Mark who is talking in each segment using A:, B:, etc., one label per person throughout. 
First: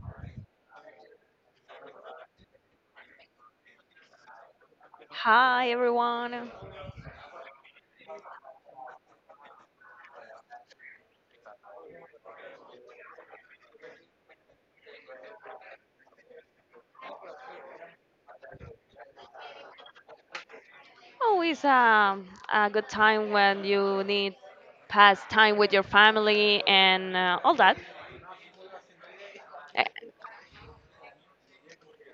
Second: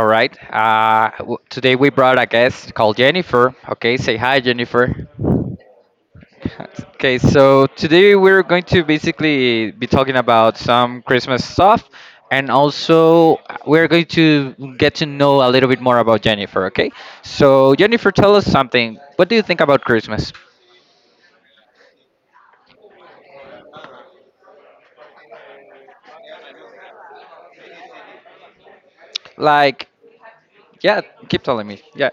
A: All right. Today we brought a guest called Jennifer. Okay, say hi, Jennifer.
B: Hi everyone.
A: Okay, so today we're going to basically be talking about some Christmas stuff, and also we're going to get to know a little bit more about Jennifer. Okay, so Jennifer, tell us something. What do you think about Christmas?
B: Always A good time when you need pass time with your family and all that. Eh,
A: Like, yeah, keep telling me. Yeah.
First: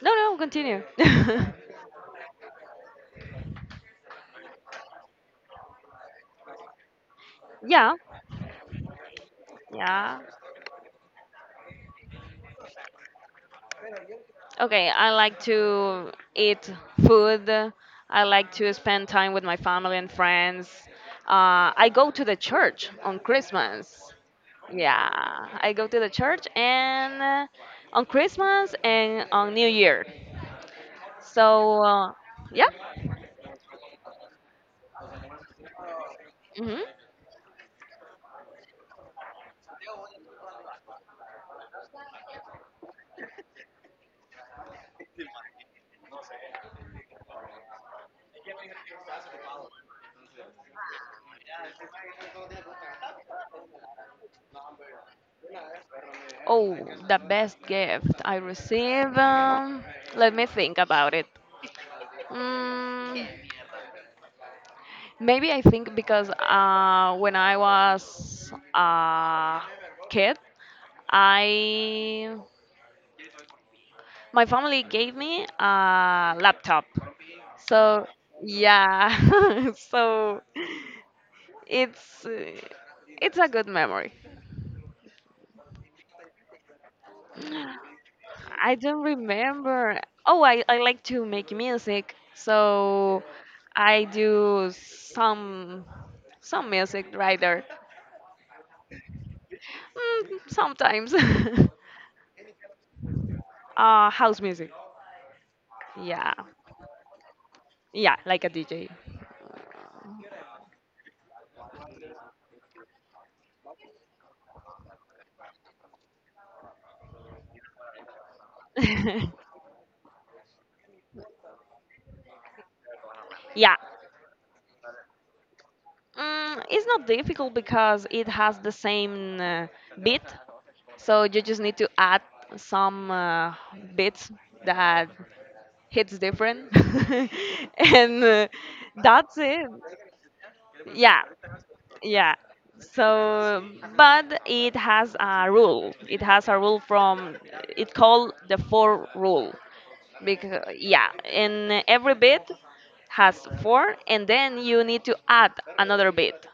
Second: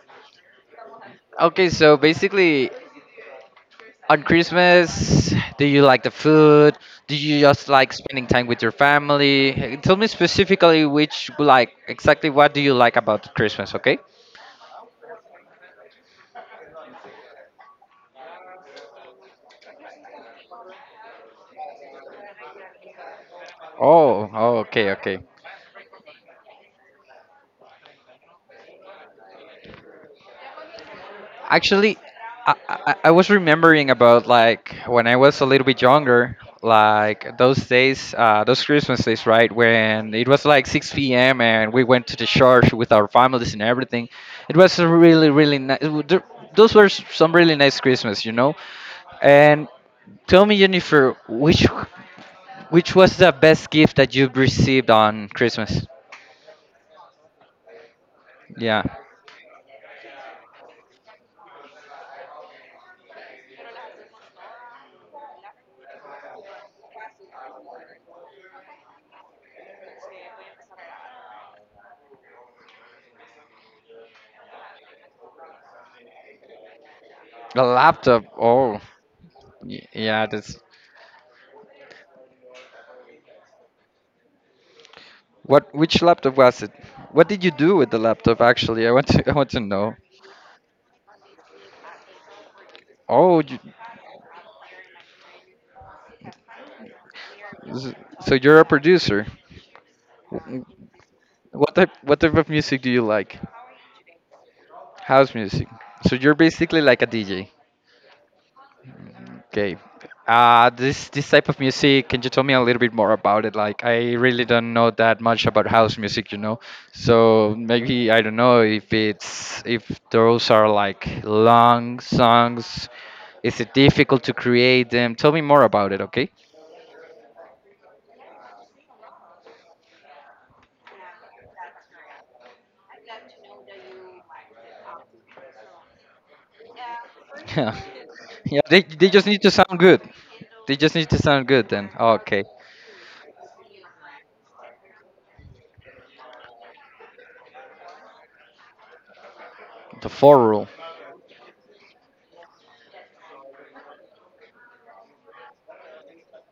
B: no, no, continue.
A: Okay, so basically, on Christmas, do you like the food? Do you just like
B: yeah,
A: spending time with your family? Tell me
B: yeah.
A: specifically which like exactly what do you like about Christmas, okay?
B: Okay, I like to eat food. I like to spend time with my family and friends. I go to the church on Christmas.
A: Oh, oh okay,
B: Yeah,
A: okay.
B: I go to the church and on Christmas and on New Year. So
A: Actually, I,
B: yeah.
A: I, I was remembering about like when I was a little bit younger,
B: Mhm.
A: like those days, those Christmas days, right? When it was like 6 p.m. and we went to the church with our families and everything. It was a really, really nice. Those were some really nice Christmas, you know? And tell me, Jennifer, which was the best gift that you've received on Christmas?
B: Oh, the best gift I
A: Yeah.
B: receive. Let me think about it. Mm, Maybe I think because when I was a kid, I my family gave me a laptop.
A: A
B: So
A: laptop. Oh,
B: yeah,
A: yeah,
B: so
A: that's
B: it's it's a good memory.
A: What which laptop was it? What did you do with the laptop
B: I
A: actually? I
B: don't
A: want to I want to know.
B: remember. I like to make music, so
A: Oh, you,
B: I do some music writer.
A: s- so you're a producer.
B: Mm,
A: Wh-
B: sometimes.
A: What type of music do you like?
B: House music.
A: House music. So
B: Yeah.
A: you're basically like a DJ.
B: Yeah, like a DJ.
A: Okay. This type of music, can you tell me a little bit more about it? Like, I really don't know that much about house music, you know. So maybe I don't know if it's if those are like long songs. Is it
B: yeah.
A: difficult to create them? Tell me more about it, okay?
B: Mm, it's not difficult because it has the same beat, so you just need to add some bits that hits different
A: Yeah.
B: and
A: Yeah, they just
B: that's
A: need to
B: it.
A: sound good. They just need to
B: Yeah,
A: sound good then.
B: yeah,
A: Okay.
B: so but it has a rule, it has a rule from it called the four rule,
A: The four
B: because
A: rule.
B: yeah, and every bit has four and then you need to add another bit.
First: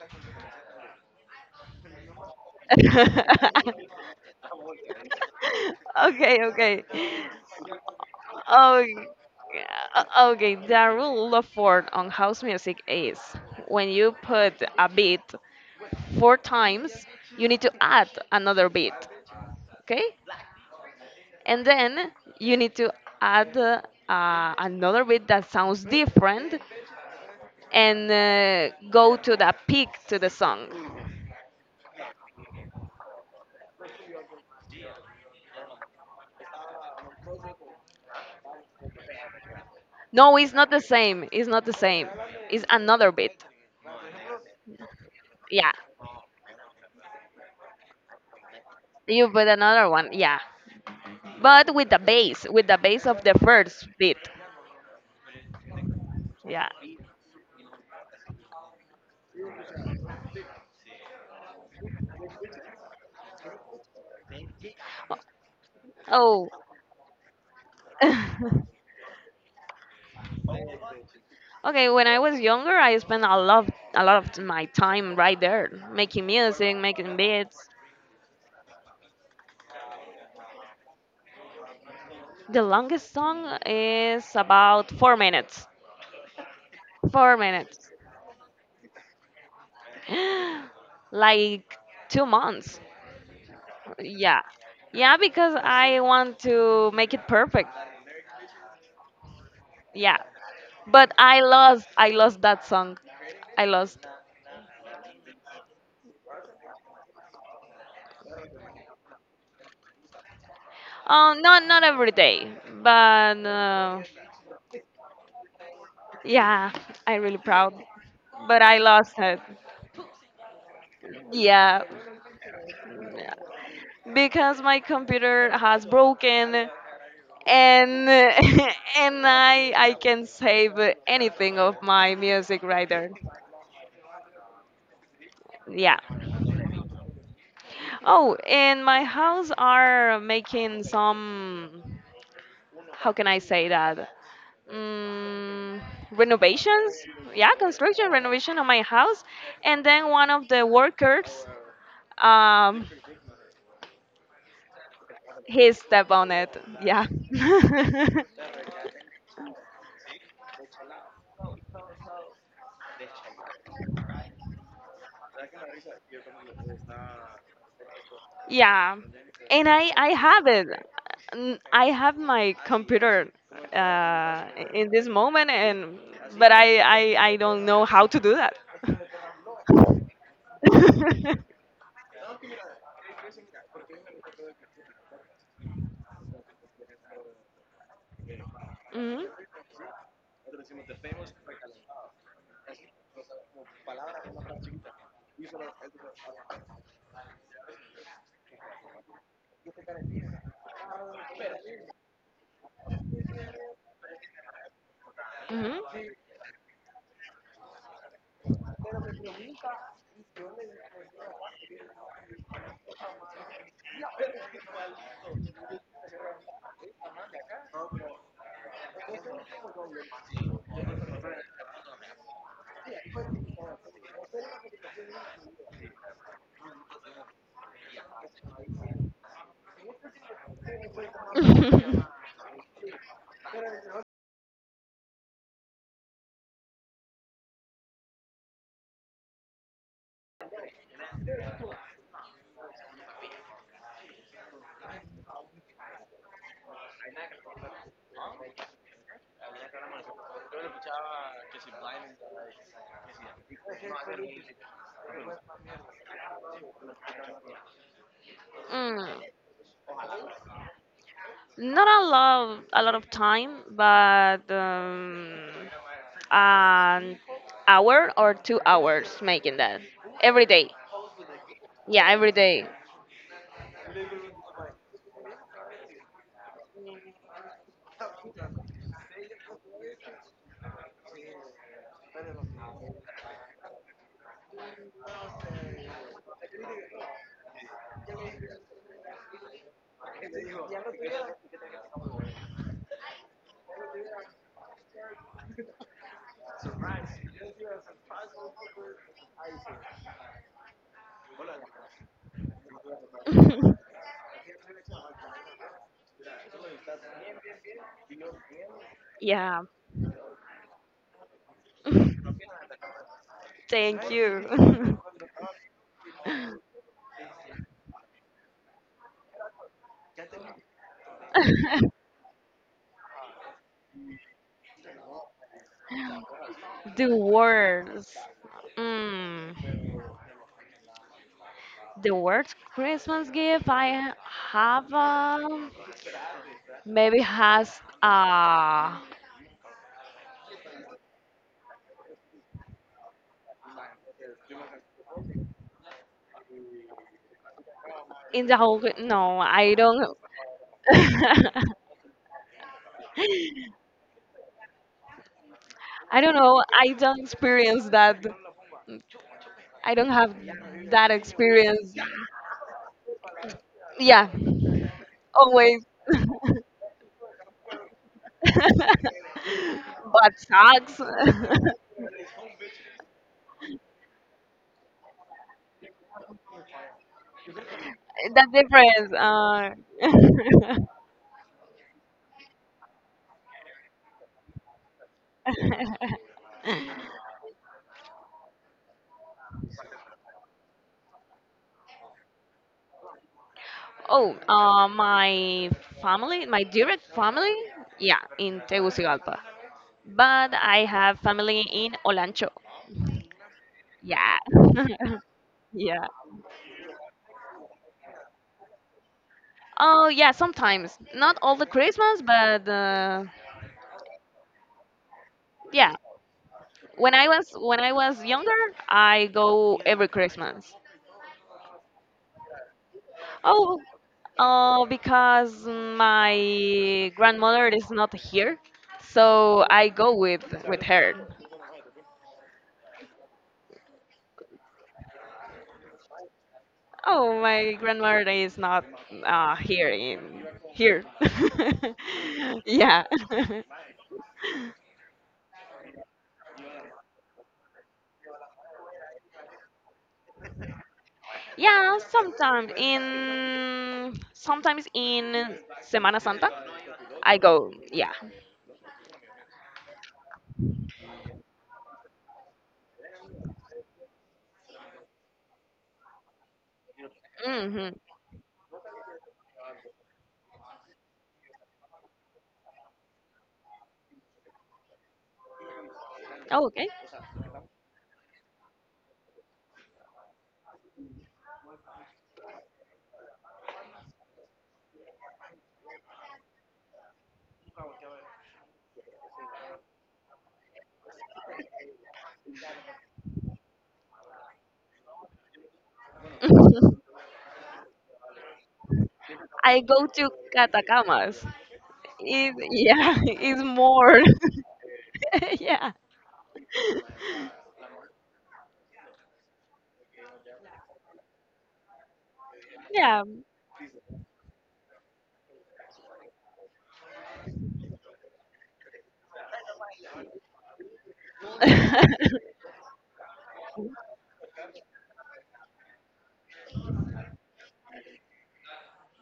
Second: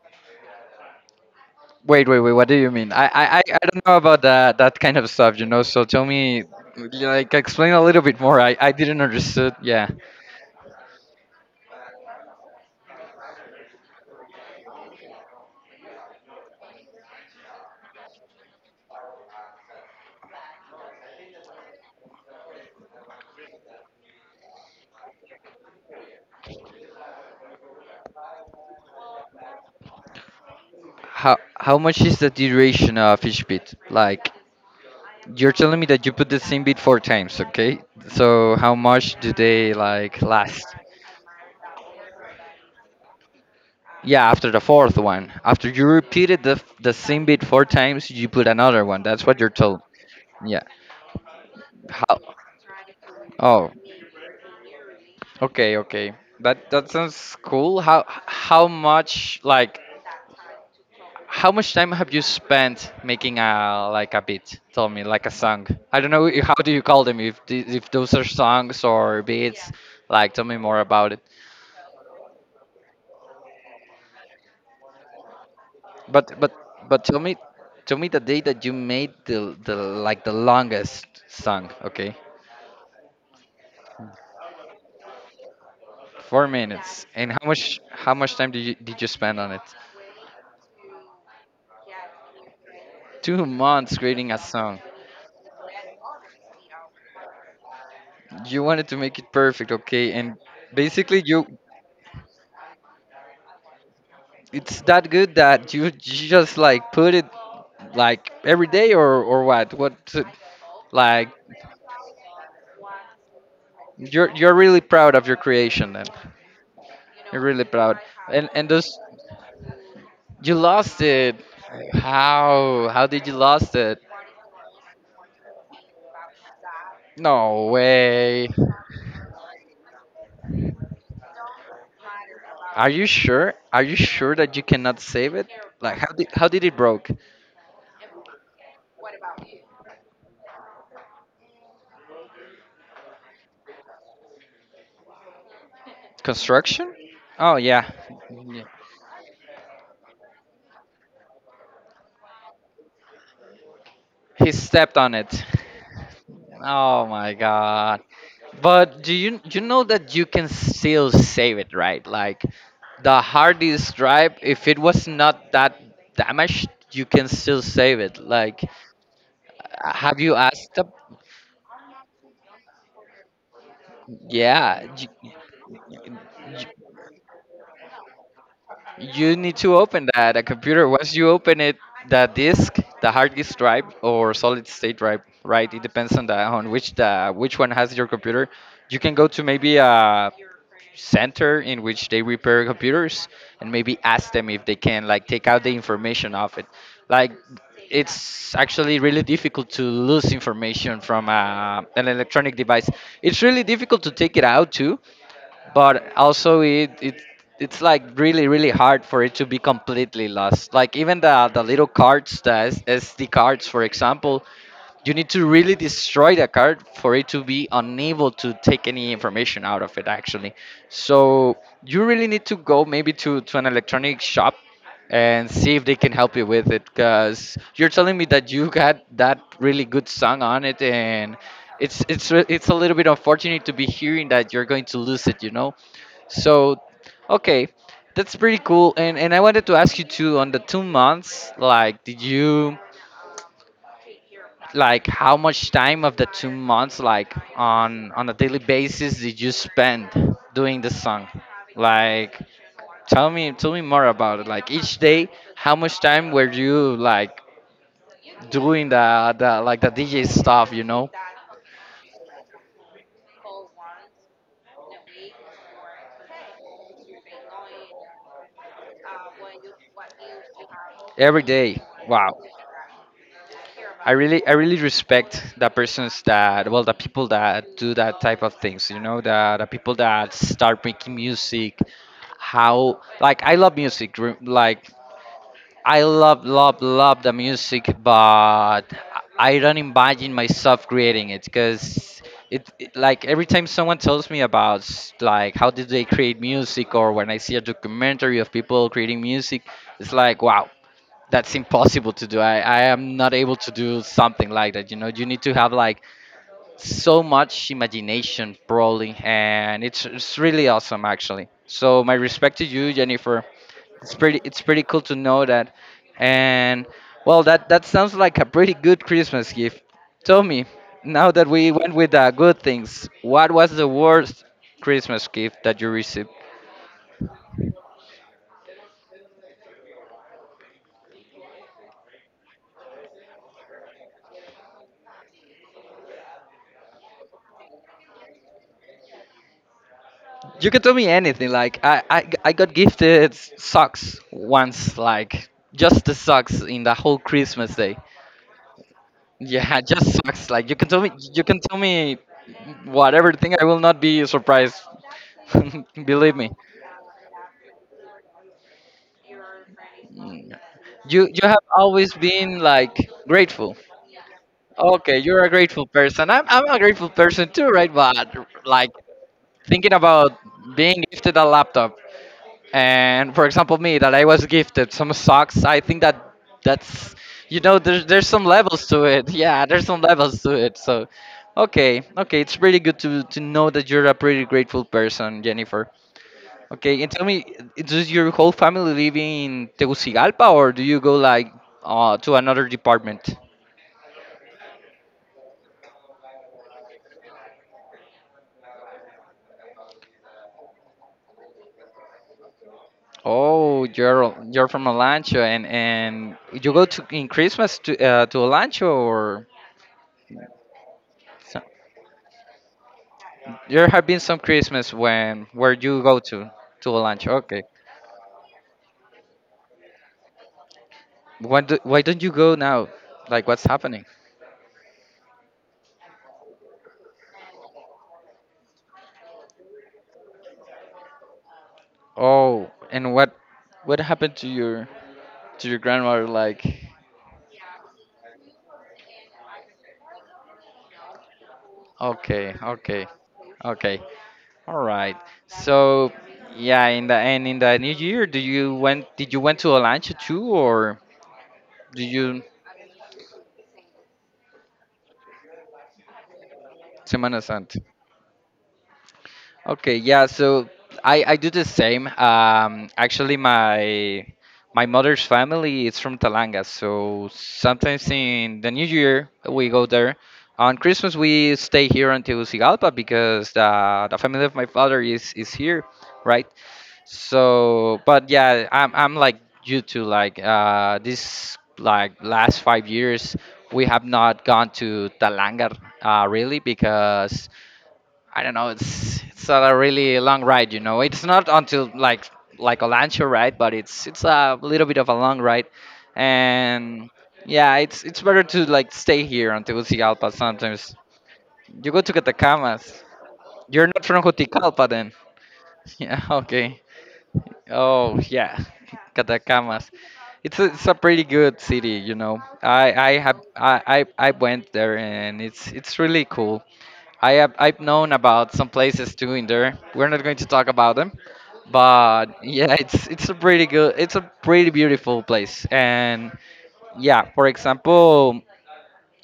A: Wait, wait, wait. What do you mean? I, I, I I don't know about that kind of stuff, you know. So tell
B: Okay,
A: me,
B: okay.
A: like, explain a little bit more. I
B: Oh,
A: didn't understood. Yeah.
B: okay. The rule of four on house music is when you put a beat four times, you need to add another beat, okay? And then you need to add another beat that sounds different and go to the peak to the song.
A: How much is the duration of each beat? Like, you're telling me that you put the same beat four times, okay? So how much do they like
B: No, it's
A: last?
B: not the same. It's not the same. It's another beat.
A: Yeah, after the fourth one, after
B: Yeah.
A: you repeated the same beat four times, you put another one. That's
B: You
A: what
B: put
A: you're told.
B: another one. Yeah.
A: Yeah.
B: But
A: How?
B: with the bass of the
A: Oh,
B: first beat.
A: okay, okay.
B: Yeah.
A: That that sounds cool. How much like how much time have you spent making a like a beat? Tell me, like a song. I don't know
B: Oh.
A: how do you call them if if those are songs or beats. Like, tell me more about it.
B: Okay, when I was younger, I spent a lot of my time right there making
A: But but
B: music,
A: but
B: making beats.
A: tell me the day that you made the like the longest song. Okay,
B: The longest song is about 4 minutes.
A: 4 minutes. And
B: 4 minutes.
A: how much time did you spend on it?
B: Like 2 months.
A: 2 months creating a
B: Yeah.
A: song.
B: Yeah, because I want to make it perfect.
A: You wanted to make it perfect, okay?
B: Yeah.
A: And
B: But
A: basically, you
B: I lost that song. I lost.
A: it's that good that you just like put it like every day or what? What like
B: Not not every day, but
A: you're really proud of your creation then.
B: yeah, I'm really
A: You're really
B: proud.
A: proud.
B: But
A: And
B: I
A: those
B: lost it.
A: you lost it.
B: Yeah,
A: How did you lost it?
B: because my computer has broken
A: No
B: and
A: way.
B: and I can save anything of my music
A: Are
B: right
A: you
B: there.
A: sure? Are you sure that you cannot save it? Like
B: Yeah.
A: how did it broke?
B: Oh, and my house are making some, how can I say that? Mm,
A: Construction?
B: renovations. Yeah,
A: Oh yeah.
B: construction renovation
A: Yeah.
B: of my house and then one of the workers um
A: He stepped on it.
B: he stepped on it.
A: Oh
B: Yeah.
A: my god. But do you know that you can still save it, right? Like the hard disk drive, if it was not that damaged, you can still save it. Like
B: Yeah, and I
A: have you
B: have it.
A: asked the,
B: I have my computer uh,
A: yeah,
B: in this
A: you,
B: moment, and but I don't know how to do that.
A: you need to open that a computer once you open it the disk the hard disk drive or solid state drive, right? It depends on the on which the which one has your computer. You can go
B: Hmm.
A: to maybe a center in which they repair computers, and maybe ask them if they can like take out the information of it. Like it's actually really difficult to lose information from an electronic device. It's really difficult to take it out too,
B: Hmm.
A: but also it's like really, really hard for it to be completely lost, like even the little cards, the sd cards for example. You need to really destroy the card for it to be unable to take any information out of it actually. So you really need to go maybe to an electronic shop and see if they can help you with it, because you're telling me that you got that really good song on it, and it's it's a little bit unfortunate to be hearing that you're going to lose it, you know. So, okay, that's pretty cool. And I wanted to ask you too on the 2 months. Like, did you like how much time of the 2 months, like on a daily basis, did you spend doing the song? Like, tell me more about it. Like each day, how much time were you like doing
B: Mm.
A: the like the DJ stuff? You know,
B: Not a lot, a lot of time, but an hour or 2 hours making that every day.
A: every day.
B: Yeah, every
A: Wow.
B: day.
A: I really respect the persons that, well, the people that do that type of things. You know, the people that start making music. How, like, I love music. Like, I love, love, love the music, but I don't imagine myself creating it, because like, every time someone tells me about like how did they create music, or when I see a documentary of people creating music, it's like, wow, that's impossible to do. I am not able to do something like that. You know, you need to have like so much imagination, probably,
B: yeah.
A: and it's really awesome, actually. So my respect to you, Jennifer.
B: Thank
A: It's pretty
B: you.
A: cool to know that, and well, that that sounds like a pretty good Christmas gift. Tell me, now that we went with the good things, what was the worst Christmas gift that you received?
B: The worst, mm, the worst Christmas gift I have maybe has uh,
A: You can tell me anything. Like I got gifted socks once. Like just the socks in the whole Christmas day.
B: in the whole, no I
A: Yeah, just
B: don't.
A: socks. Like you can tell me, you can tell me whatever thing. I
B: I
A: will not be surprised. Believe
B: don't
A: me.
B: know, I don't experience that. I don't have
A: Mm.
B: that
A: You have
B: experience.
A: always been like grateful.
B: Yeah,
A: Okay, you're a grateful
B: always.
A: person. I'm a grateful person too, right? But like thinking
B: But
A: about being
B: sucks.
A: gifted a laptop, and for example me that I was gifted some socks, I think that that's you know there's some
B: That's
A: levels to it. Yeah,
B: different.
A: there's some levels to it. So okay, okay, it's really good to know that you're a pretty grateful person,
B: Uh.
A: Jennifer. Okay, and tell me, does your whole family live in Tegucigalpa, or do you go like to another department?
B: Oh, my family, my direct family, yeah, in Tegucigalpa. But I have family in Olancho.
A: Oh,
B: Yeah.
A: you're from Olancho,
B: Yeah.
A: and you go to in Christmas to Olancho or
B: Oh, yeah, sometimes. Not all the Christmas, but
A: There have been some Christmas when where
B: yeah.
A: you go to a lunch. Okay.
B: When I was younger, I go every Christmas.
A: Why do, why don't you go now? Like what's
B: Oh,
A: happening?
B: because my grandmother is not here, so I go with her.
A: Oh, and what happened to your grandmother? Like,
B: Oh, my grandmother is not here in here.
A: okay,
B: yeah,
A: okay, okay. All right. So yeah, in the and in the new year, do you went did you went to a lunch too or
B: yeah.
A: do you
B: Sometimes in Semana Santa, I
A: Semana
B: go.
A: Santa?
B: Yeah.
A: Okay, yeah, so I do the same. Actually, my my mother's family is from Talanga, so
B: Hmm.
A: sometimes in the New Year we go there. On Christmas we stay here until Tegucigalpa because the family of my father is here, right?
B: Oh, okay.
A: So, but yeah, I'm like you too. Like this like last 5 years we have not gone to Talanga really because I don't know. It's not a really long ride, you know. It's not until like a Lancho ride, but it's a little bit of a long ride, and yeah, it's better to like stay here on
B: I go to
A: Tegucigalpa. Sometimes
B: Catacamas.
A: you go to
B: It,
A: Catacamas.
B: yeah, it's
A: You're not
B: more.
A: from Juticalpa, then?
B: yeah,
A: Yeah. Okay. Oh yeah, Catacamas. It's a pretty good city, you know. I
B: yeah.
A: have I went there and it's really cool. I've known about some places too in there. We're not going to talk about them, but yeah, it's a pretty good, it's a pretty beautiful place. And yeah, for example,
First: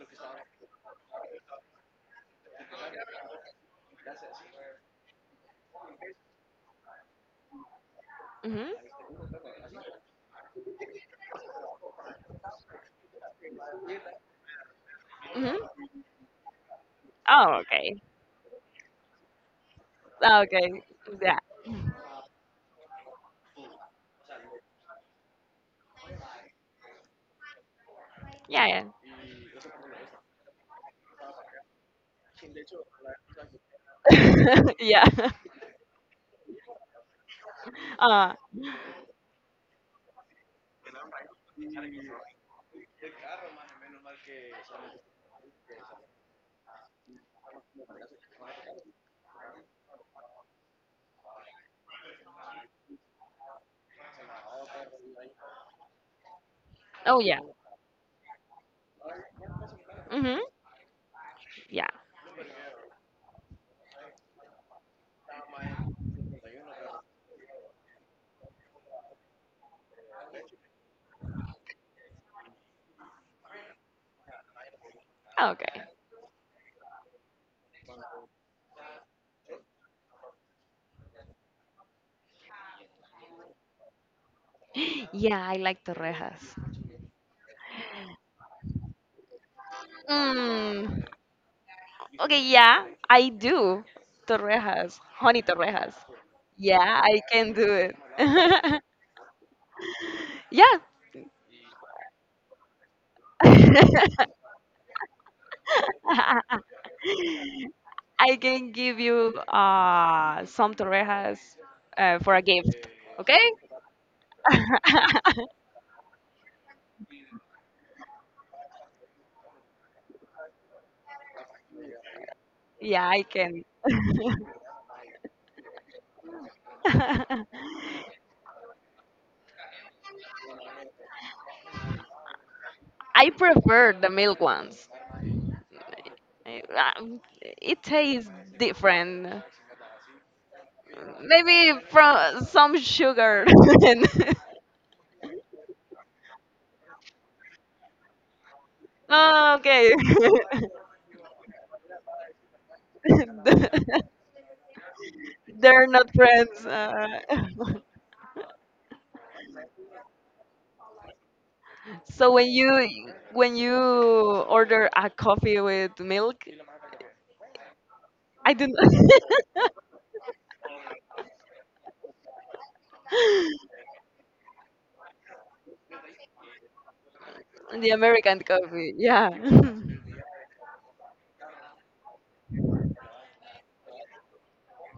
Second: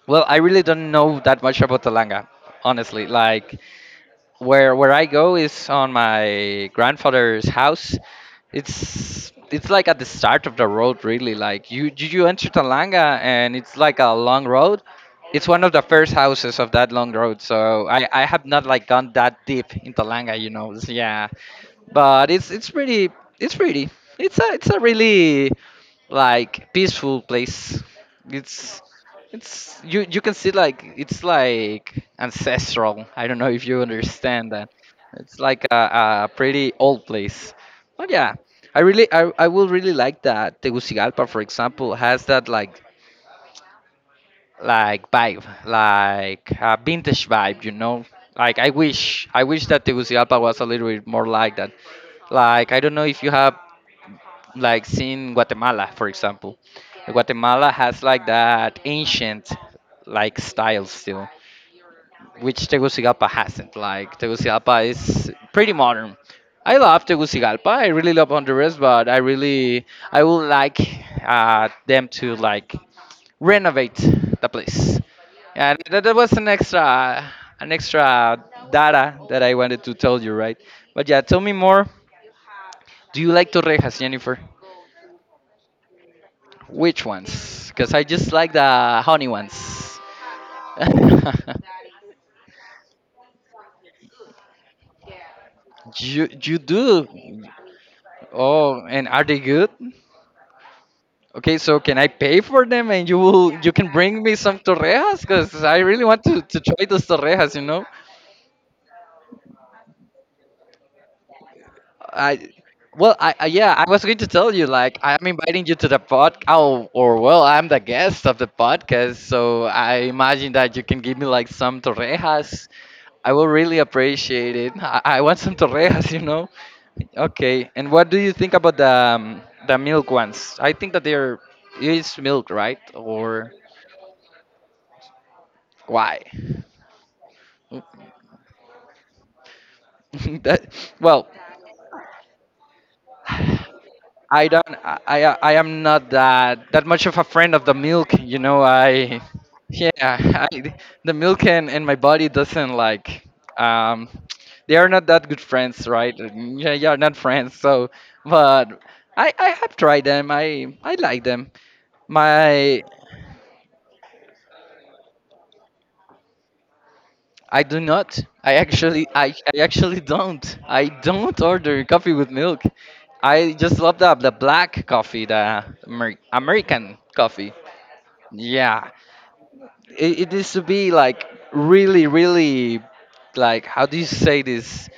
A: well, I really don't know that much about Talanga, honestly. Like where I go is on my grandfather's house.
B: Hmm.
A: It's like at the start of the road, really. Like you enter Talanga, and it's like a long road. It's
B: Hmm.
A: one of the first houses of that long road.
B: Oh,
A: So
B: okay.
A: I have not like gone that deep in Talanga,
B: Oh,
A: you
B: okay.
A: know. So, yeah,
B: Yeah.
A: but it's pretty it's pretty it's a really like peaceful place. It's
B: Yeah.
A: it's You can see like it's like ancestral. I don't know if you understand
B: Yeah.
A: that.
B: yeah.
A: It's like a pretty old place. But
B: Uh,
A: yeah, I will really like that Tegucigalpa, for example, has that like vibe, like a vintage vibe, you know. Like I wish that Tegucigalpa was a little bit more like that. Like I don't know if you have like seen Guatemala, for example.
B: oh yeah.
A: Guatemala has like that ancient
B: Mhm.
A: like style still,
B: Yeah.
A: which Tegucigalpa hasn't. Like Tegucigalpa is pretty modern. I love Tegucigalpa. I really love Honduras, but I really I would like them to like renovate the place. Yeah,
B: Okay.
A: that was an extra an extra data that I wanted to tell you, right? But yeah, tell me more. Do you like Torrejas, Jennifer?
B: Yeah, I like torrejas.
A: Which ones? Because I just like the honey ones.
B: Mm. Okay, yeah, I do. Torrejas, honey torrejas.
A: You
B: Yeah,
A: do.
B: I can do it.
A: Oh, and are they good?
B: yeah.
A: Okay, so can I pay for them and you can bring me some torrejas? Because I really want to try those torrejas, you know?
B: I can give you some torrejas for a
A: I
B: gift.
A: well I,
B: Okay?
A: I yeah, I was going to tell you like I'm inviting you to the pod oh, or well I'm the guest of the podcast, so I imagine that you can give me like some torrejas.
B: yeah, I
A: I will
B: can.
A: really appreciate it. I want some torrejas, you know? Okay, and what do you think about the milk ones? I think that they're it's milk, right?
B: I
A: Or
B: prefer the milk ones.
A: why?
B: Eh, it tastes different.
A: that, well,
B: Maybe from some sugar. And—
A: I don't. I I am not that much of a friend of the milk. You know, I
B: oh,
A: yeah,
B: okay.
A: I, the milk and my body doesn't like. Um, they are not that good
B: They're
A: friends,
B: not
A: right?
B: friends.
A: Yeah, yeah,
B: Uh.
A: not friends. So, but I have tried them. I like them.
B: So when
A: My
B: you when you order a coffee with milk,
A: I do not.
B: I
A: I
B: don't.
A: actually, I actually don't. I don't order coffee with milk. I just love the black coffee, the Amer- American coffee.
B: The American
A: Yeah,
B: coffee, yeah,
A: it needs to be like really, really, like how do you say this?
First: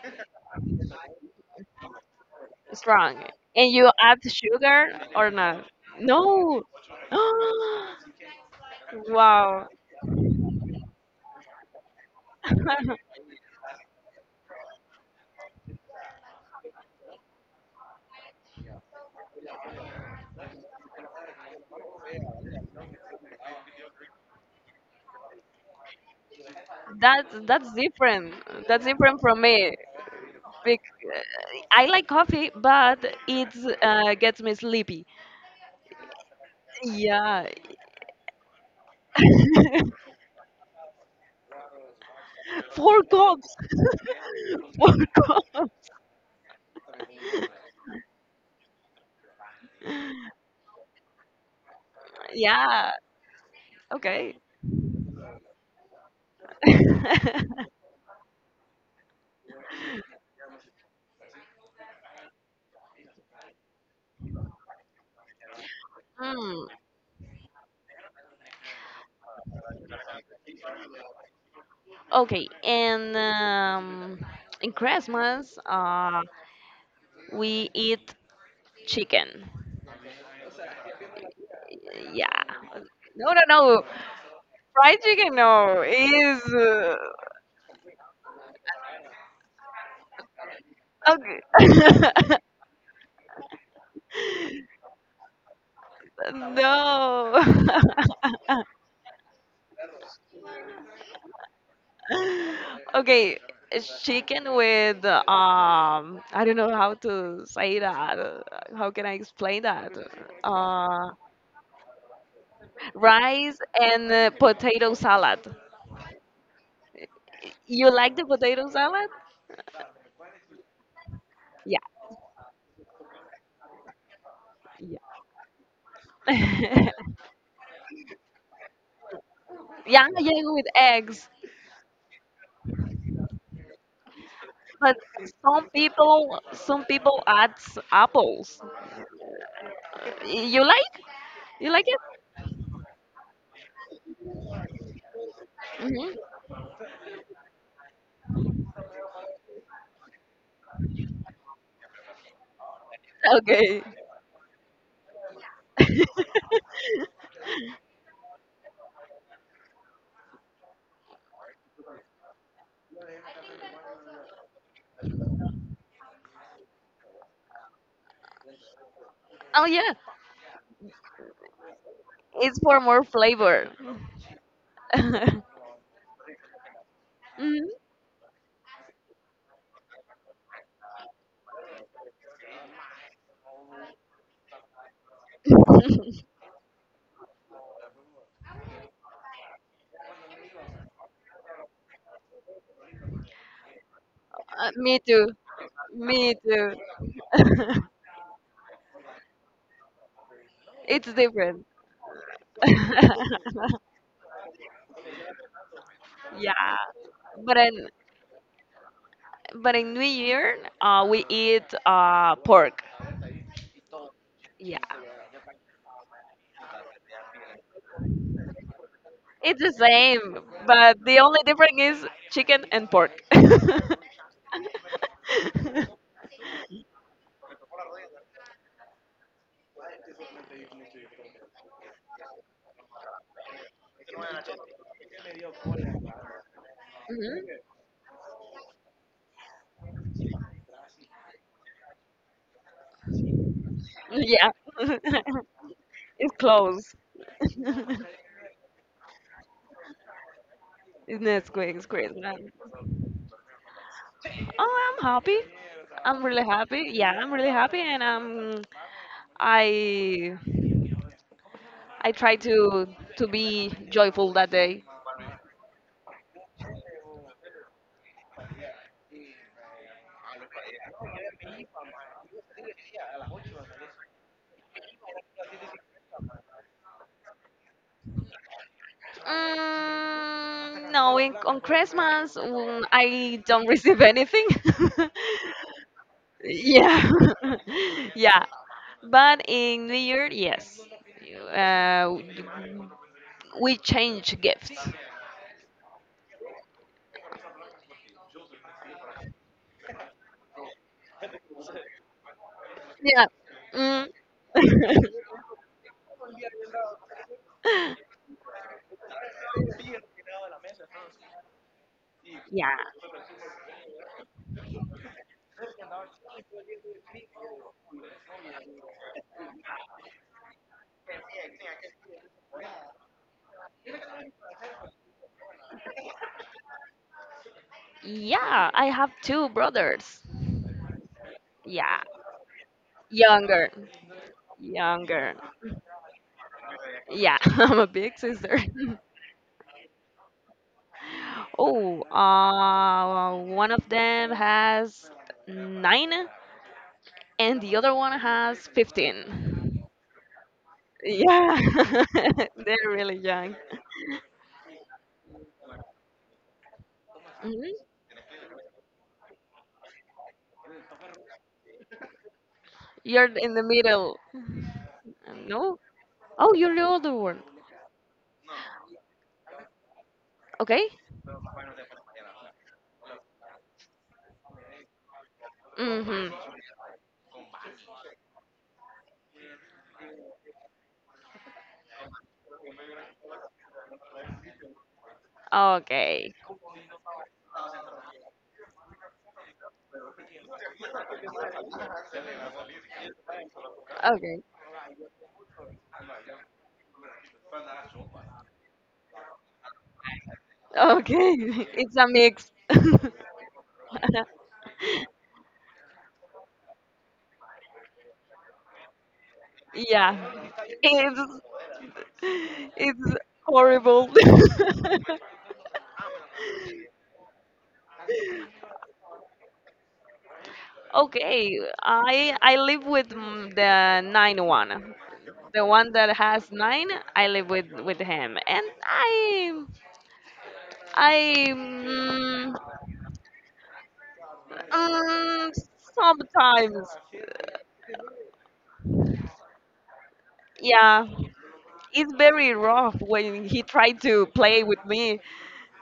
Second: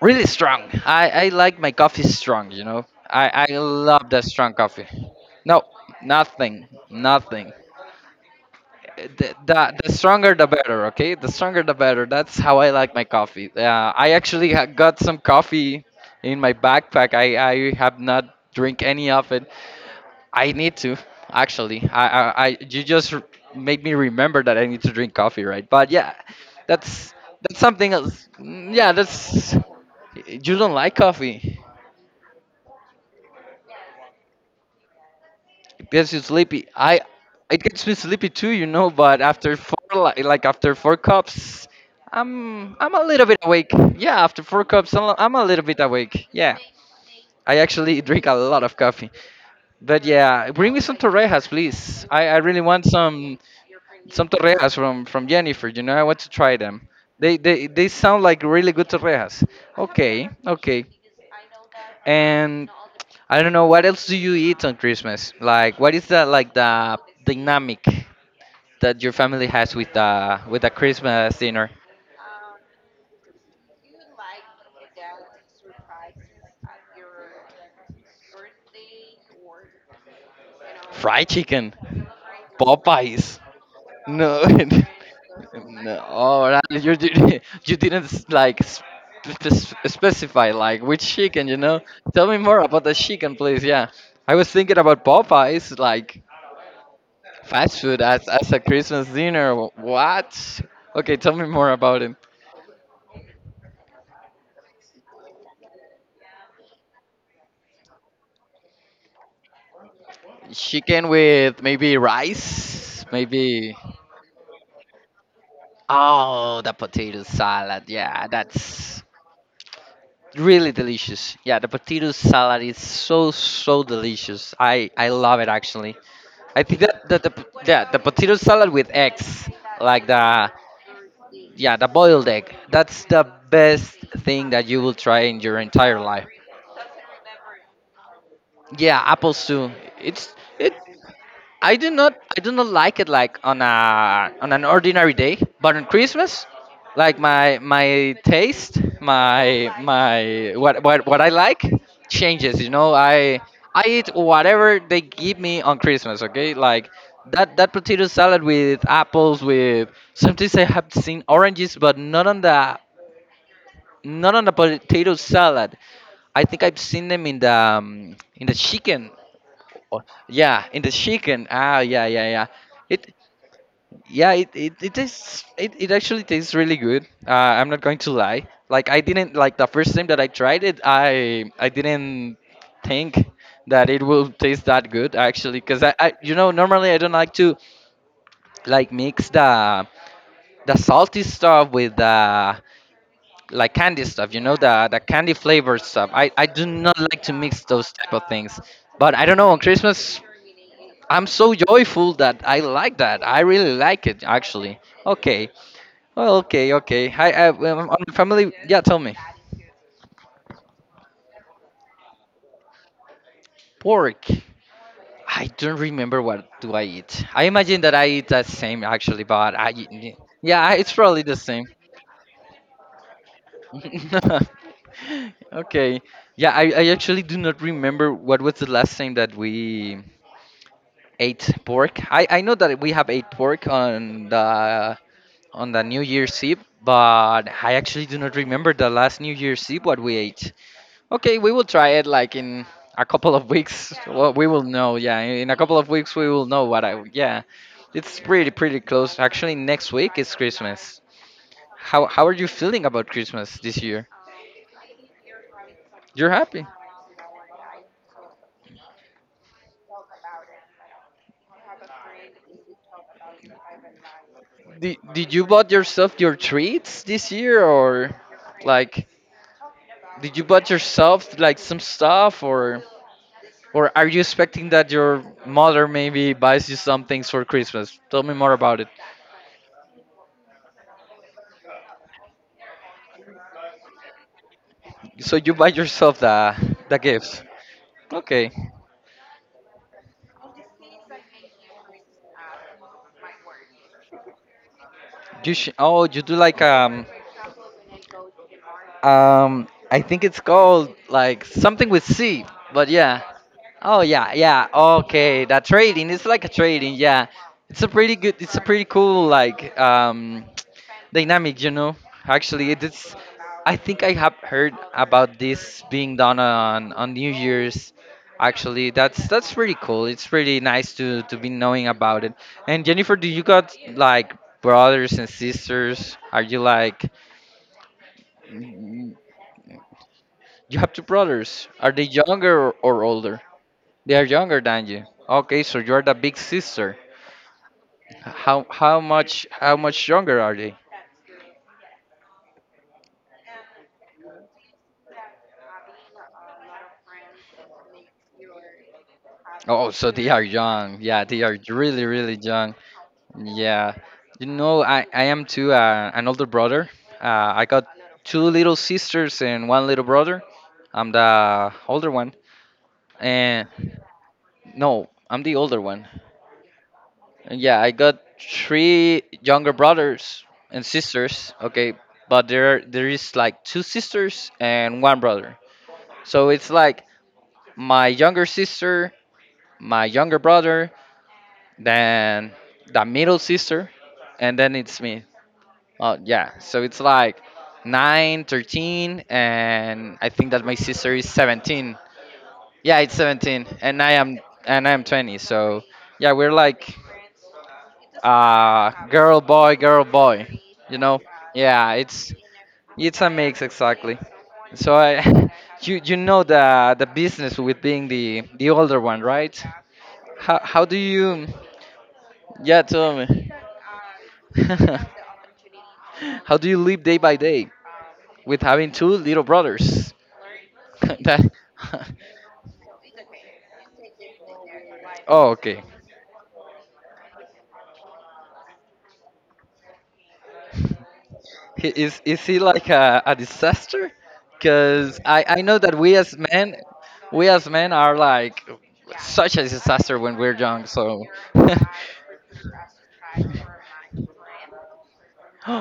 A: Really strong. I like my coffee strong. You know,
B: strong.
A: I
B: And you
A: love
B: add
A: that strong coffee.
B: sugar or
A: No,
B: not? No.
A: nothing, nothing. the,
B: Wow.
A: the, the stronger the better. Okay, the stronger the better. That's how I like my coffee. I actually got some coffee in my backpack. I have not drink any of it. I need to actually I you just made me remember that I need to drink coffee, right? But yeah, that's
B: That's
A: something else.
B: different.
A: Mm,
B: That's
A: yeah,
B: different from
A: that's
B: me.
A: you don't
B: Bec-
A: like coffee.
B: I like coffee, but it gets me sleepy.
A: Gets you sleepy. I
B: Yeah,
A: it gets me sleepy too, you know. But after four, like after four cups, I'm a
B: four
A: little bit
B: cups.
A: awake. Yeah, after four cups,
B: Four
A: I'm a little
B: cups.
A: bit awake. Yeah, I actually drink a lot of coffee. But yeah, bring me some torrejas, please. I really want
B: Yeah.
A: some
B: Okay.
A: torrejas from Jennifer. You know, I want to try them. They sound like really good torrejas. Okay, okay. And I don't know what else do you eat on Christmas? Like, what is the like
B: Hmm.
A: the dynamic that your family has with the Christmas dinner?
B: Okay. And in Christmas, we eat chicken.
A: Fried chicken,
B: Yeah. No,
A: Popeyes.
B: no, no.
A: No,
B: Fried chicken, no.
A: no.
B: Is
A: All right, you you didn't like specify like which
B: okay.
A: chicken. You know, tell me more about the chicken, please. Yeah, I was thinking about Popeyes, like
B: No.
A: fast food as a Christmas dinner. Wh- What? Okay, tell me more about it.
B: Okay, it's chicken with um, I don't know how to say that. How can I explain that?
A: Chicken
B: Uh,
A: with maybe rice,
B: rice
A: maybe.
B: and potato salad.
A: Oh, the potato salad.
B: You like the
A: Yeah,
B: potato
A: that's
B: salad?
A: really delicious. Yeah, the
B: Yeah,
A: potato salad is so so delicious. I
B: yeah.
A: I love it actually. I think that yeah the potato salad with eggs, like
B: Yeah, yeah,
A: the
B: with eggs.
A: yeah the boiled egg. That's the best thing that you will
B: But
A: try in your entire life.
B: some people add apples.
A: Yeah, apple stew. It's
B: You
A: it.
B: like? You like it?
A: I do not like it like on a on an ordinary day, but on
B: Hmm.
A: Christmas, like my taste, my what I like changes. You know,
B: Okay.
A: I eat whatever they give me on Christmas. Okay, like that potato salad with apples with sometimes I have seen oranges, but not on the potato salad. I think I've seen them in the chicken.
B: Oh yeah.
A: Oh, yeah, in the chicken. Ah, yeah, yeah, yeah.
B: It's for more
A: It,
B: flavor.
A: yeah, it tastes it actually tastes really good. I'm
B: Mhm.
A: not going to lie. Like I didn't like the first time that I tried it. I didn't think that it will taste that good actually, because
B: Uh,
A: I you know normally I don't like to like mix the salty stuff with the like candy stuff. You know
B: me
A: the
B: too.
A: candy flavored stuff. I
B: Me
A: I do
B: too.
A: not like to mix those type of things. But I don't know on Christmas
B: It's
A: I'm so
B: different.
A: joyful that I like that. I really like it, actually. Okay. Well,
B: Yeah,
A: okay, okay. Hi,
B: but in
A: on family. Yeah, tell me.
B: but in New Year, we eat pork.
A: Pork.
B: Yeah,
A: I don't remember what do I eat. I imagine that I eat that same actually, but
B: it's
A: I
B: the
A: eat-
B: same,
A: yeah, it's
B: but the
A: probably the
B: only
A: same.
B: difference is chicken and pork.
A: okay. Yeah, I actually do not remember what was the last time that we ate pork. I know that we have ate pork on the New Year's Eve,
B: Mhm.
A: but I actually do not remember the last New Year's Eve what we ate. Okay, we will try it like in a couple of weeks. Well, we
B: Yeah,
A: will know. Yeah, in a couple of weeks we
B: it's
A: will know what
B: close.
A: I. Yeah, it's pretty close. Actually, next week is Christmas.
B: It's Nesquik, it's
A: How
B: crazy.
A: how are you feeling about Christmas this year?
B: Oh, I'm happy. I'm
A: You're
B: really
A: happy.
B: happy. Yeah, I'm really happy, and um, I I try to be joyful that day.
A: Did you bought yourself your treats this year or like did you bought yourself like some stuff or are you expecting that your mother maybe buys you some things for Christmas? Tell me more about it.
B: Mm, no, on Christmas mm, I don't receive anything.
A: So you buy yourself the
B: yeah,
A: gifts.
B: yeah.
A: Okay.
B: But in New Year, yes, uh, we change gifts.
A: You oh, you do like I think it's called like something with C, but yeah.
B: Yeah.
A: Oh
B: Mm.
A: yeah, yeah. Okay, that trading. It's like a trading. Yeah, it's a pretty good. It's a pretty cool like dynamic. You know, actually,
B: yeah,
A: it's. I think I have heard about this being done on New Year's. Actually, that's pretty cool. It's pretty nice to be knowing about it. And Jennifer, do you got like brothers and sisters? Are you like?
B: yeah. I have two brothers.
A: You have two brothers. Are
B: Yeah,
A: they younger or older?
B: younger,
A: They are younger than you.
B: younger.
A: Okay, so you're the big sister.
B: Yeah, I'm a big sister.
A: How how much how much younger are they?
B: Oh, one of them has nine, and the other one has 15.
A: Oh, so they are young. Yeah, they are
B: Yeah,
A: really, really young.
B: they're really young.
A: Yeah. You know, I am too an older brother. I got
B: Hmm.
A: two little sisters and one little brother. I'm the older one.
B: You're in the
A: And
B: middle.
A: no, I'm the
B: No?
A: older one.
B: Oh, you're the older one.
A: And yeah, I got three younger brothers and
B: Okay.
A: sisters. Okay, but there is like two sisters and one brother. So
B: Mm-hmm.
A: it's like my younger sister, my younger brother, then the middle sister, and then it's me. Oh
B: Okay.
A: yeah, so it's like 9, 13, and I think that my sister is 17. Yeah, it's 17, and
B: Okay.
A: I am 20. So yeah, we're like girl boy girl boy, you know.
B: Okay.
A: Yeah,
B: It's a mix.
A: it's a mix exactly. So I you know the business with being the older one, right?
B: Yeah.
A: How do
B: It's
A: you yeah tell
B: it's
A: me.
B: horrible.
A: How do you live day by day with having two little brothers that
B: Okay, I live with mm, the nine one,
A: oh
B: the
A: okay.
B: one that has nine. I live with him, and I I
A: He, is
B: mm,
A: he like a disaster? Because
B: mm,
A: I know that
B: sometimes
A: we as men are like such a disaster when we're young.
B: yeah,
A: So
B: it's very rough when he tried to play with me.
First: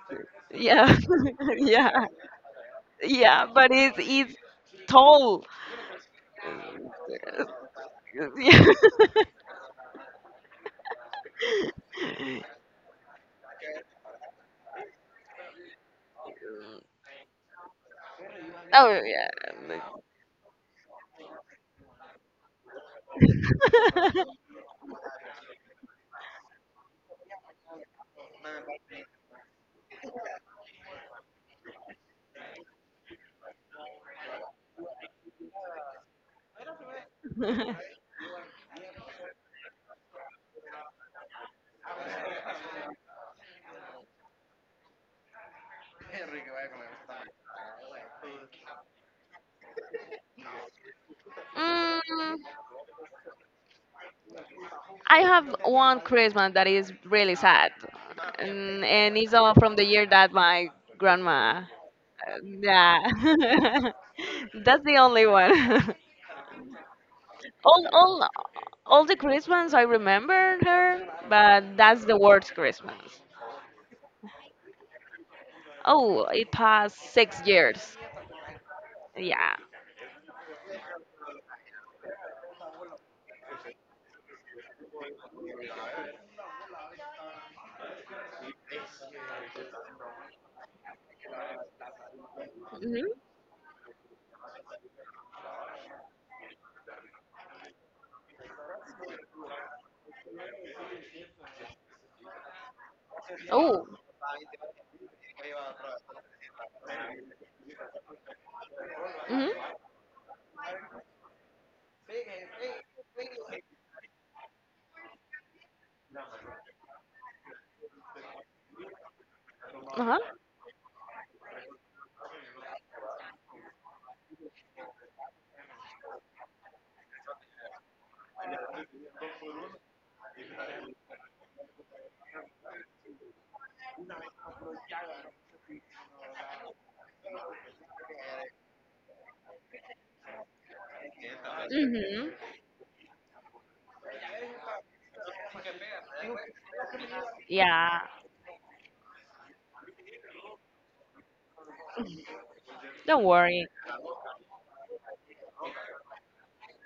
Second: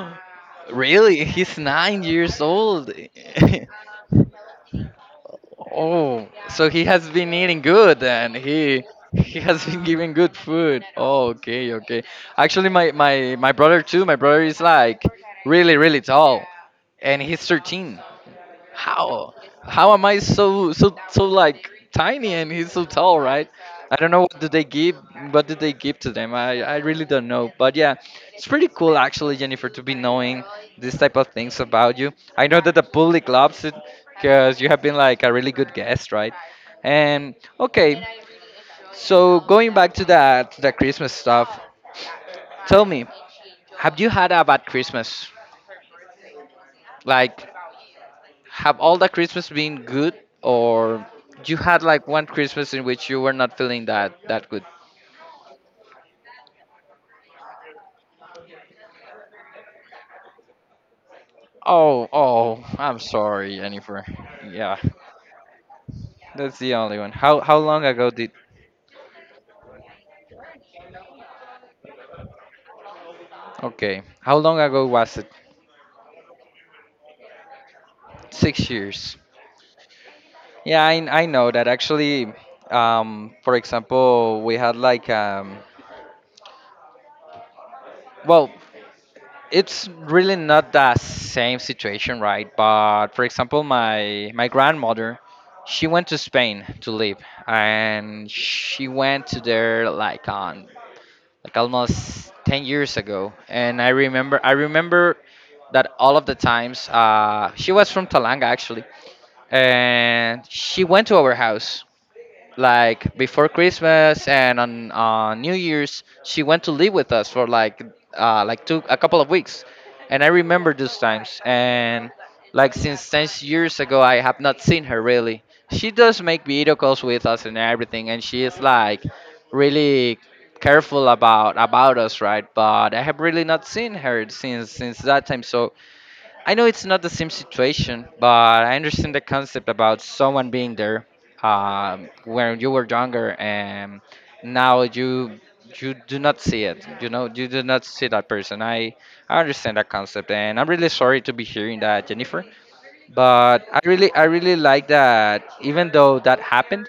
B: Yeah,
A: really, he's nine
B: yeah,
A: years old.
B: yeah, but it's tall.
A: Oh, so he has been eating good and he has been giving good food. Oh, okay, okay. Actually, my brother too. My brother is like really really tall, and he's 13.
B: Oh yeah.
A: How? How am I so so so like tiny and he's so tall, right? I don't know what did they give to them. I really don't know. But yeah, it's pretty cool actually, Jennifer, to be knowing this type of things about you. I know that the public loves it because you have been like a really good guest, right? And okay, so going back to that the Christmas stuff, tell me, have you had a bad Christmas? Like have all the Christmas been good, or you had like one
B: Mm,
A: Christmas in which you were not feeling that good?
B: I have one Christmas that is really sad, and it's all from the year that my grandma. Uh,
A: Oh, oh, I'm
B: yeah,
A: sorry, Jennifer. Yeah,
B: that's the only one.
A: that's the only one. How long
B: all,
A: ago
B: all,
A: did?
B: all the Christmas I remember her, but that's the worst Christmas.
A: Okay, how long ago was it?
B: Oh, it passed 6 years.
A: 6 years.
B: Yeah.
A: Yeah, I know that actually. For example, we had like well, it's really not the same situation, right? But
B: Hmm.
A: for example, my grandmother, she went to Spain to live, and she went to there like on like almost 10 years ago. And
B: Oh.
A: I remember that all of the times she was from Talanga actually,
B: Hmm.
A: and she went to our house like before Christmas and on New Year's, she went to live with us for like two a couple of weeks,
B: Uh-huh.
A: and I remember those times. And like since 10 years ago, I have not seen her really. She does make video calls with us and everything, and she is like really careful about us, right? But I have really not seen her since that time. So I know it's not the same situation, but I understand the concept about someone being there
B: Hmm.
A: when you were younger, and now you do not see it. You do not
B: Yeah.
A: see that person. I understand that concept, and I'm really sorry to be hearing that, Jennifer.
B: Don't
A: But
B: worry.
A: I really like that. Even though that happened,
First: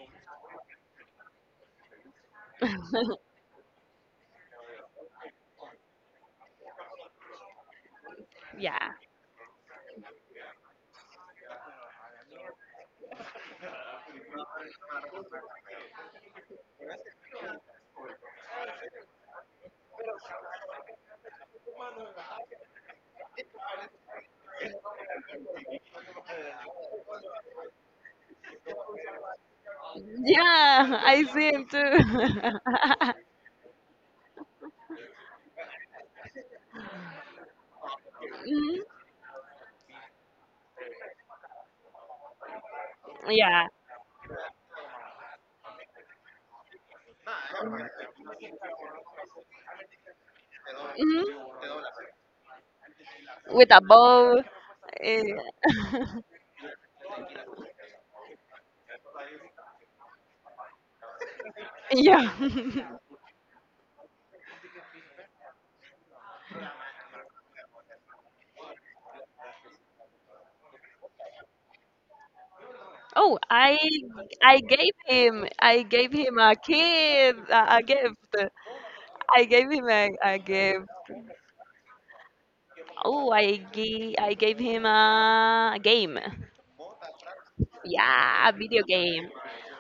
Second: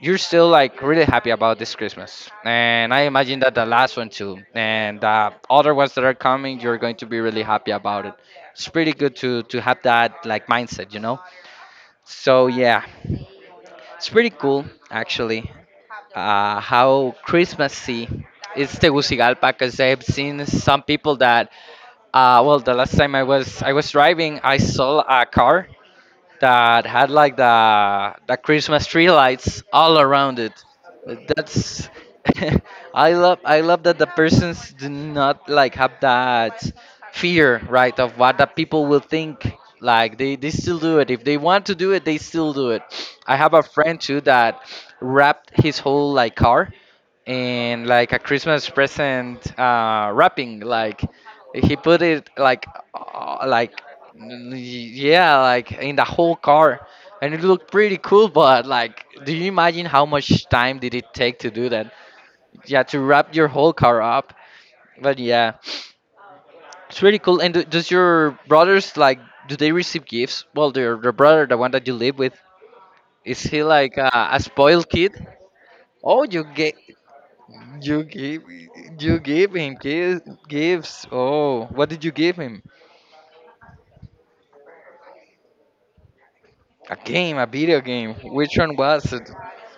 A: you're still like really happy about this Christmas, and I imagine that the last one too, and other ones that are coming, you're going to be really happy about it. It's
B: Yeah.
A: pretty good to have that like mindset, you know. So yeah, it's pretty cool actually. How Christmassy is Tegucigalpa? Because I've seen some people that, the last time I was driving, I saw a car that had like the Christmas tree lights all around it.
B: Yeah, I see him too.
A: That's I love I love that the persons do not like have that fear, right, of what the
B: Mhm.
A: people will think. Like they still do it. If they want to do it, they still do it. I have a
B: Yeah.
A: friend too that wrapped his whole like car in like a Christmas present wrapping. Like
B: Mhm.
A: he put it like uh,
B: With a
A: like
B: bow.
A: n-
B: Eh,
A: yeah, like in the whole car. And it looked pretty cool, but like, do you imagine how much time did it take to do that?
B: yeah.
A: Yeah, to wrap your whole car up. But yeah. It's really cool. And does your brothers like? Do they receive gifts? Well, their brother, the one that you live with,
B: Oh,
A: is he
B: I
A: like a spoiled kid?
B: I gave
A: Oh,
B: him a kid a
A: you
B: gift.
A: give you
B: I
A: give
B: gave
A: him
B: him
A: gifts
B: a gift.
A: gifts. Oh, what did you give him?
B: Oh, I gave him a game.
A: A game, a video game.
B: Yeah, a
A: Which one
B: video
A: was
B: game.
A: it?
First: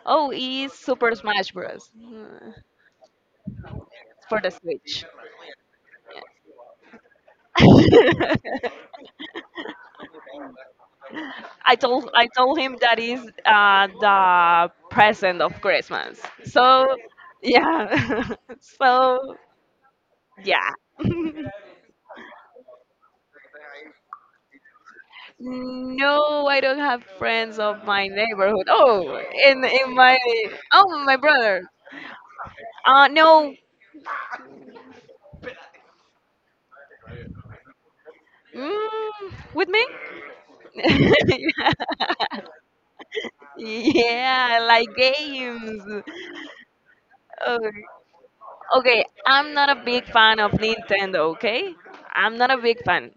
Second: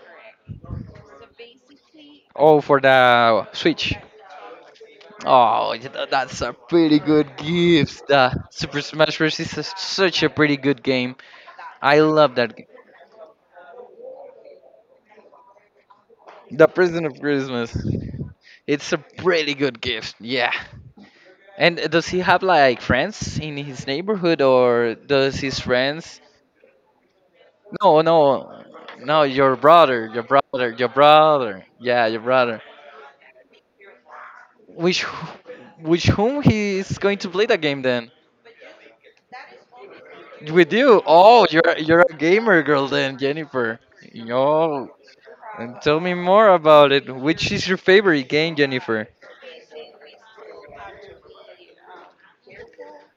B: Oh, it's Super Smash Bros.
A: Oh, for the
B: Mm,
A: Switch.
B: for the Switch.
A: Oh, you know, that's a pretty good gift. The Super Smash Bros. Is such a pretty good game. I
B: I
A: love that
B: told
A: game.
B: him that is the present of Christmas.
A: The
B: So
A: Present of Christmas.
B: yeah,
A: It's a
B: so
A: pretty good gift, yeah.
B: yeah.
A: And does he have like friends in his neighborhood, or does his friends?
B: No, I don't have friends of
A: No,
B: my
A: no,
B: neighborhood. Oh,
A: no. Your
B: in
A: brother,
B: my
A: your brother, your
B: oh my brother.
A: brother. Yeah, your brother.
B: No,
A: Which, which whom he is going to play the game then?
B: mm, with me.
A: With you? Oh, you're a gamer girl then, Jennifer.
B: yeah, I like
A: Yo, and
B: games.
A: tell me more about it. Which is your
B: Oh,
A: favorite game,
B: okay,
A: Jennifer?
B: I'm not a big fan of Nintendo, okay? I'm not a big fan.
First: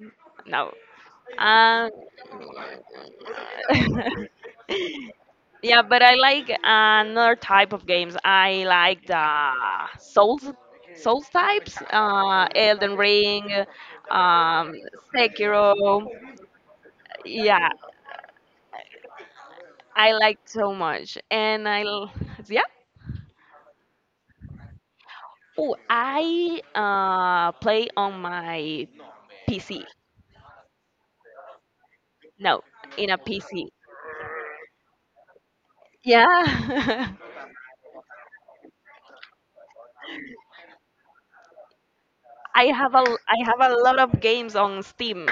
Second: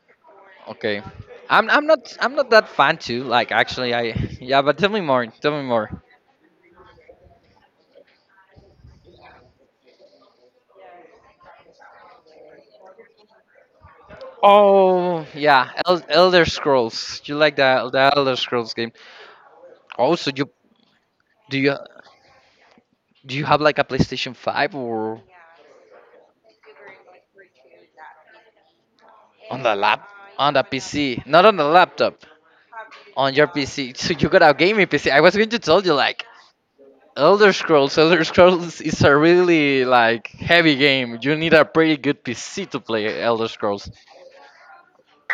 B: No.
A: Okay. I'm I'm
B: Um,
A: not I'm not that fan too. Like actually, I yeah. But tell me more. Tell me
B: yeah,
A: more.
B: but I like another type of games. I like the Souls Souls types, Elden Ring, um,
A: Oh yeah,
B: Sekiro.
A: Elder Scrolls. You like
B: Yeah,
A: the Elder Scrolls game? Oh,
B: I
A: so
B: like
A: you
B: so much.
A: do
B: And
A: you
B: yeah.
A: do you have like a PlayStation Five or
B: Oh, I play on my
A: on the
B: PC.
A: lap on the PC? Not on the laptop,
B: No, in a
A: on your
B: PC.
A: PC. So you got a gaming PC. I was going to tell you like
B: Yeah.
A: Elder Scrolls. Elder Scrolls is a really like heavy game. You need a pretty good PC to play
B: I
A: Elder
B: have a
A: Scrolls.
B: lot of games on Steam.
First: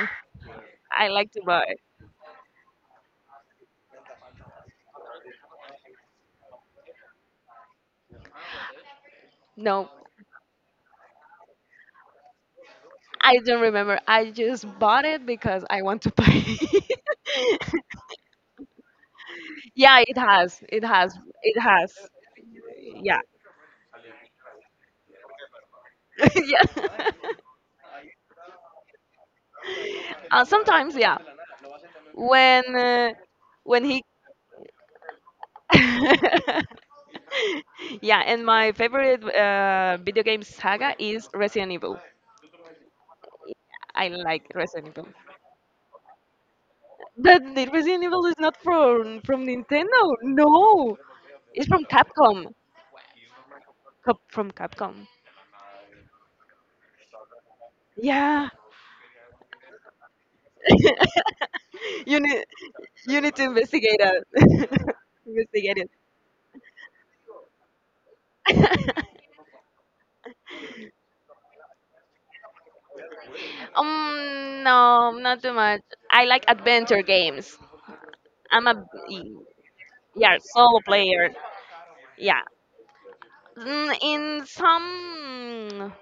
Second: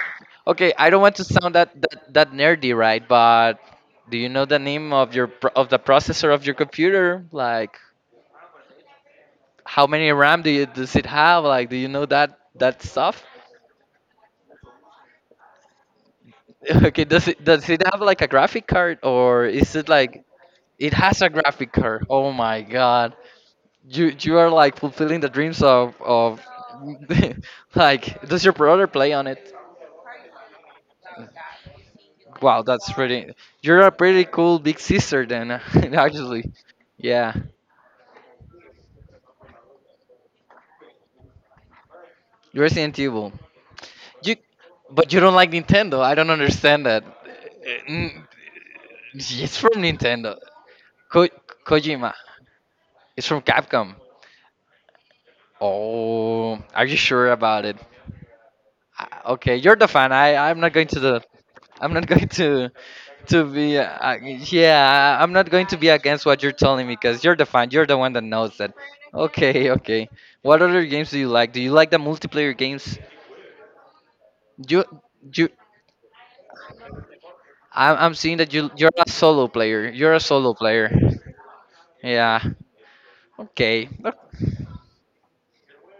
A: Okay, I don't
B: I
A: want to
B: like to
A: sound
B: buy.
A: that nerdy, right? But do you know the name of your pro- of the processor of your computer? Like how
B: No,
A: many RAM do you does it have? Like, do you know that stuff?
B: I don't remember. I just bought it because I want to play.
A: Okay, does it have like a graphic card or is it
B: yeah, it
A: like
B: has. It
A: it
B: has.
A: has a
B: It
A: graphic
B: has.
A: card? Oh my god.
B: Yeah.
A: You are like fulfilling the dreams of
B: yeah.
A: like does your brother play on it?
B: Sometimes, yeah.
A: Wow,
B: When
A: that's
B: uh,
A: pretty you're
B: when
A: a
B: he
A: pretty cool big sister then actually. Yeah.
B: yeah, and my favorite video game saga is Resident Evil.
A: You're Resident Evil.
B: I
A: You
B: like Resident Evil.
A: But you don't like Nintendo. I don't understand that.
B: But the Resident Evil is not from
A: It's from
B: Nintendo.
A: Nintendo.
B: No,
A: Ko-
B: it's from
A: Kojima.
B: Capcom.
A: It's from Capcom.
B: From Capcom.
A: Oh, are you sure about it?
B: Yeah.
A: Okay, you're the fan. I'm not going to the I'm not
B: you
A: going
B: need you need
A: to
B: to
A: be
B: investigate it.
A: yeah, I'm not going to
B: Investigate
A: be
B: it.
A: against what you're telling me because you're the fan. You're the one that knows that. Okay, okay. What other games do you like? Do you like the multiplayer games?
B: Um,
A: You
B: no, not
A: you
B: too much. I like adventure games.
A: I'm seeing that
B: I'm
A: you
B: a
A: you're a solo player. You're a
B: yeah
A: solo
B: solo
A: player.
B: player. Yeah.
A: Yeah. Okay.
B: Mm, in some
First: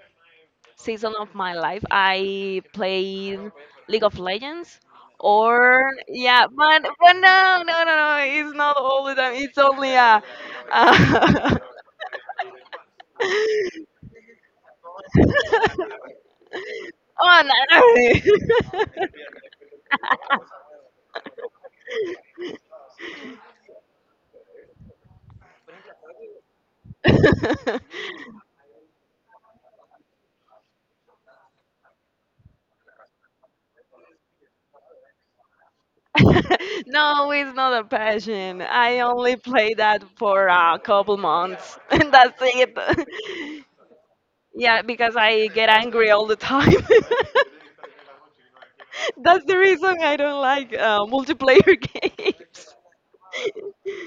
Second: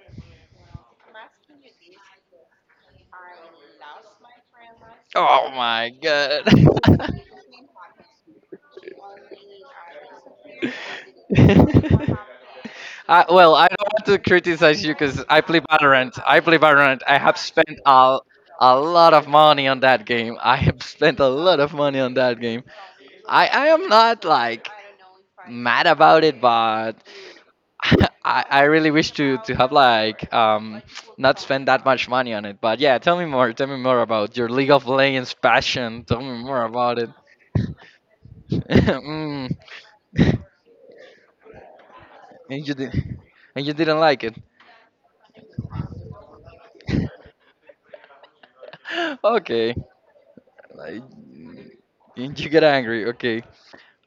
B: season of my life, I played League of Legends
A: Oh
B: or
A: my
B: yeah,
A: god.
B: but no, no, no, no, it's not all the time. It's only uh.
A: I, well, I don't want to criticize you because I play Valorant. I play Valorant. I have
B: Oh no.
A: spent
B: No.
A: a lot of money on that game. I have spent a lot of money on that game. I am not like mad about it, but I really wish to have like not spend that much money on it. But yeah, tell me more. Tell me more about your League of Legends passion. Tell me more about it.
B: No, it's not a passion. I only
A: mm.
B: play that for a couple months, and that's
A: And you did
B: it.
A: and you didn't like it.
B: Yeah, because I get angry all the time. That's the
A: okay.
B: reason I don't like
A: Like,
B: multiplayer
A: and you get
B: games.
A: angry, okay.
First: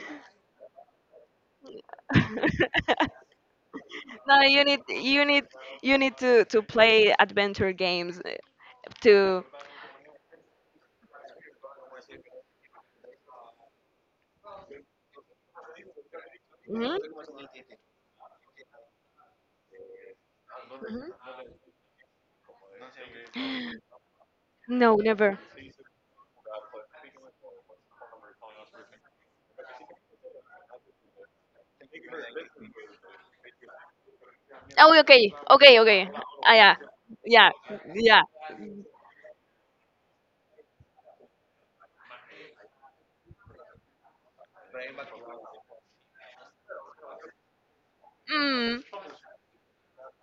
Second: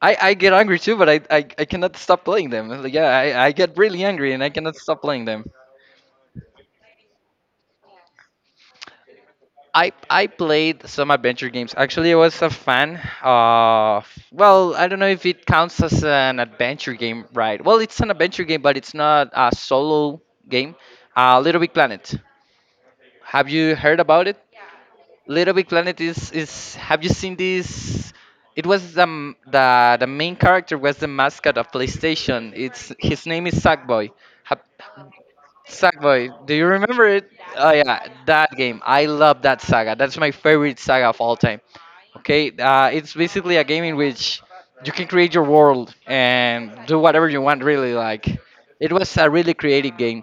A: I get angry too, but I cannot stop playing them. Like, yeah, I get really angry
B: No,
A: and I
B: you
A: cannot
B: need
A: stop playing
B: you
A: them.
B: need to play adventure games to.
A: I played some adventure games. Actually, I was a fan of. Well, I don't know if it counts as an adventure
B: Mhm,
A: game, right? Well, it's an adventure game, but it's not a solo game.
B: mhm.
A: Little Big Planet. Have you heard about it?
B: No, never.
A: Little Big Planet is. Have you seen this? It was the the main character was the mascot of PlayStation. It's his name is Sackboy. Ha-
B: Oh, okay, okay, okay.
A: Sackboy,
B: Ah,
A: do you
B: yeah,
A: remember it?
B: yeah,
A: Oh yeah,
B: yeah.
A: that game. I love that saga. That's my favorite saga of all time. Okay, it's basically a game in which you can create your world and do whatever you want. Really, like
B: Mm.
A: it was a really creative game.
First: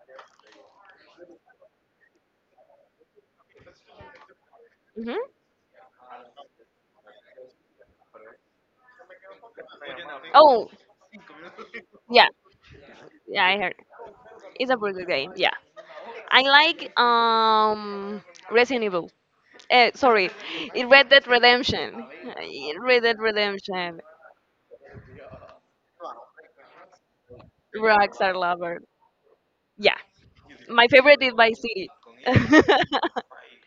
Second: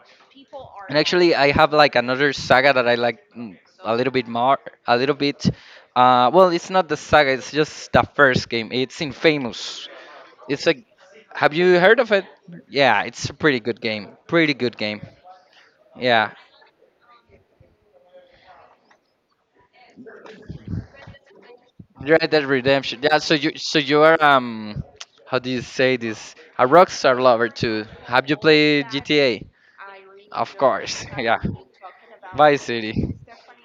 A: And actually, I have like another saga that I like a little bit more, a little
B: Hmm.
A: bit. Well, it's not the saga; it's just the first game. It's Infamous.
B: Oh,
A: It's a. Have you heard of
B: yeah.
A: it? Yeah, it's a
B: Yeah, I
A: pretty
B: heard.
A: good game. Pretty
B: It's a
A: good
B: pretty
A: game.
B: good game. Yeah,
A: Yeah.
B: I like um, Resident Evil. Sorry, Red Dead Redemption.
A: Red Dead Redemption.
B: Red Dead
A: Yeah, so
B: Redemption.
A: you are how do you say this? A rockstar lover too. Have
B: Rockstar
A: you
B: Lover.
A: played GTA?
B: Yeah,
A: Of
B: my
A: course,
B: favorite is
A: yeah.
B: Vice City.
A: Vice City.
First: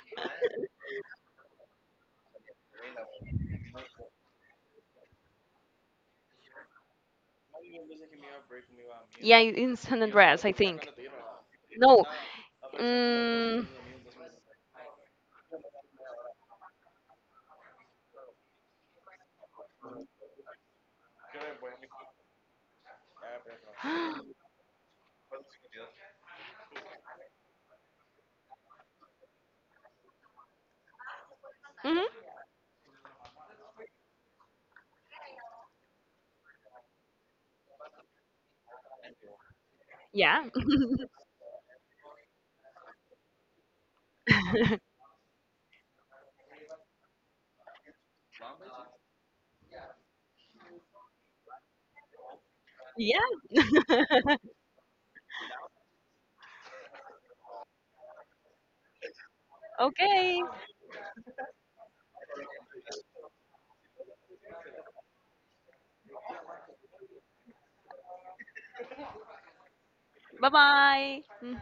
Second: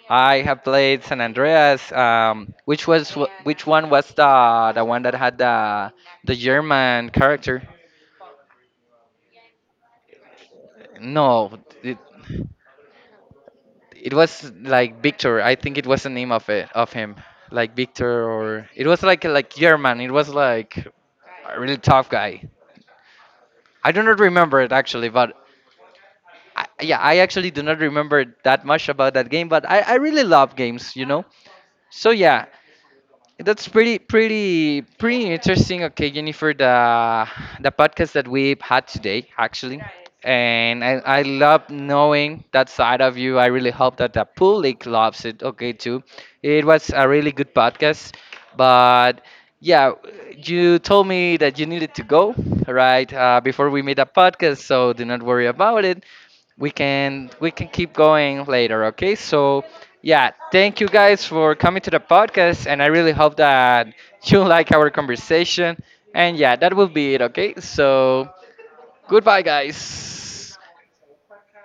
A: I have played San Andreas. Which was which one was the one that had the German character?
B: yeah, in San Andreas, I think.
A: No, it,
B: No. Mm,
A: it was like Victor. I think it was the name of it of him, like Victor, or it was like German. It was like a really tough guy. I do not remember it actually, but yeah, I actually do not remember that much about that game. But I really love games, you know.
B: mhm.
A: So yeah, that's pretty, pretty, pretty interesting. Okay, Jennifer, the podcast that we had today, actually,
B: Yeah.
A: and I love knowing that side of you. I really hope that the public loves it. Okay, too. It was a really good podcast, but yeah, you told me that you needed to go right
B: yeah.
A: before we made a podcast, so do not worry about it. We can keep going later. Okay, so yeah,
B: okay.
A: thank you guys for coming to the podcast, and I really hope that you like our conversation. And yeah, that will be it, okay? So, goodbye,
B: 拜
A: guys.
B: 拜。嗯。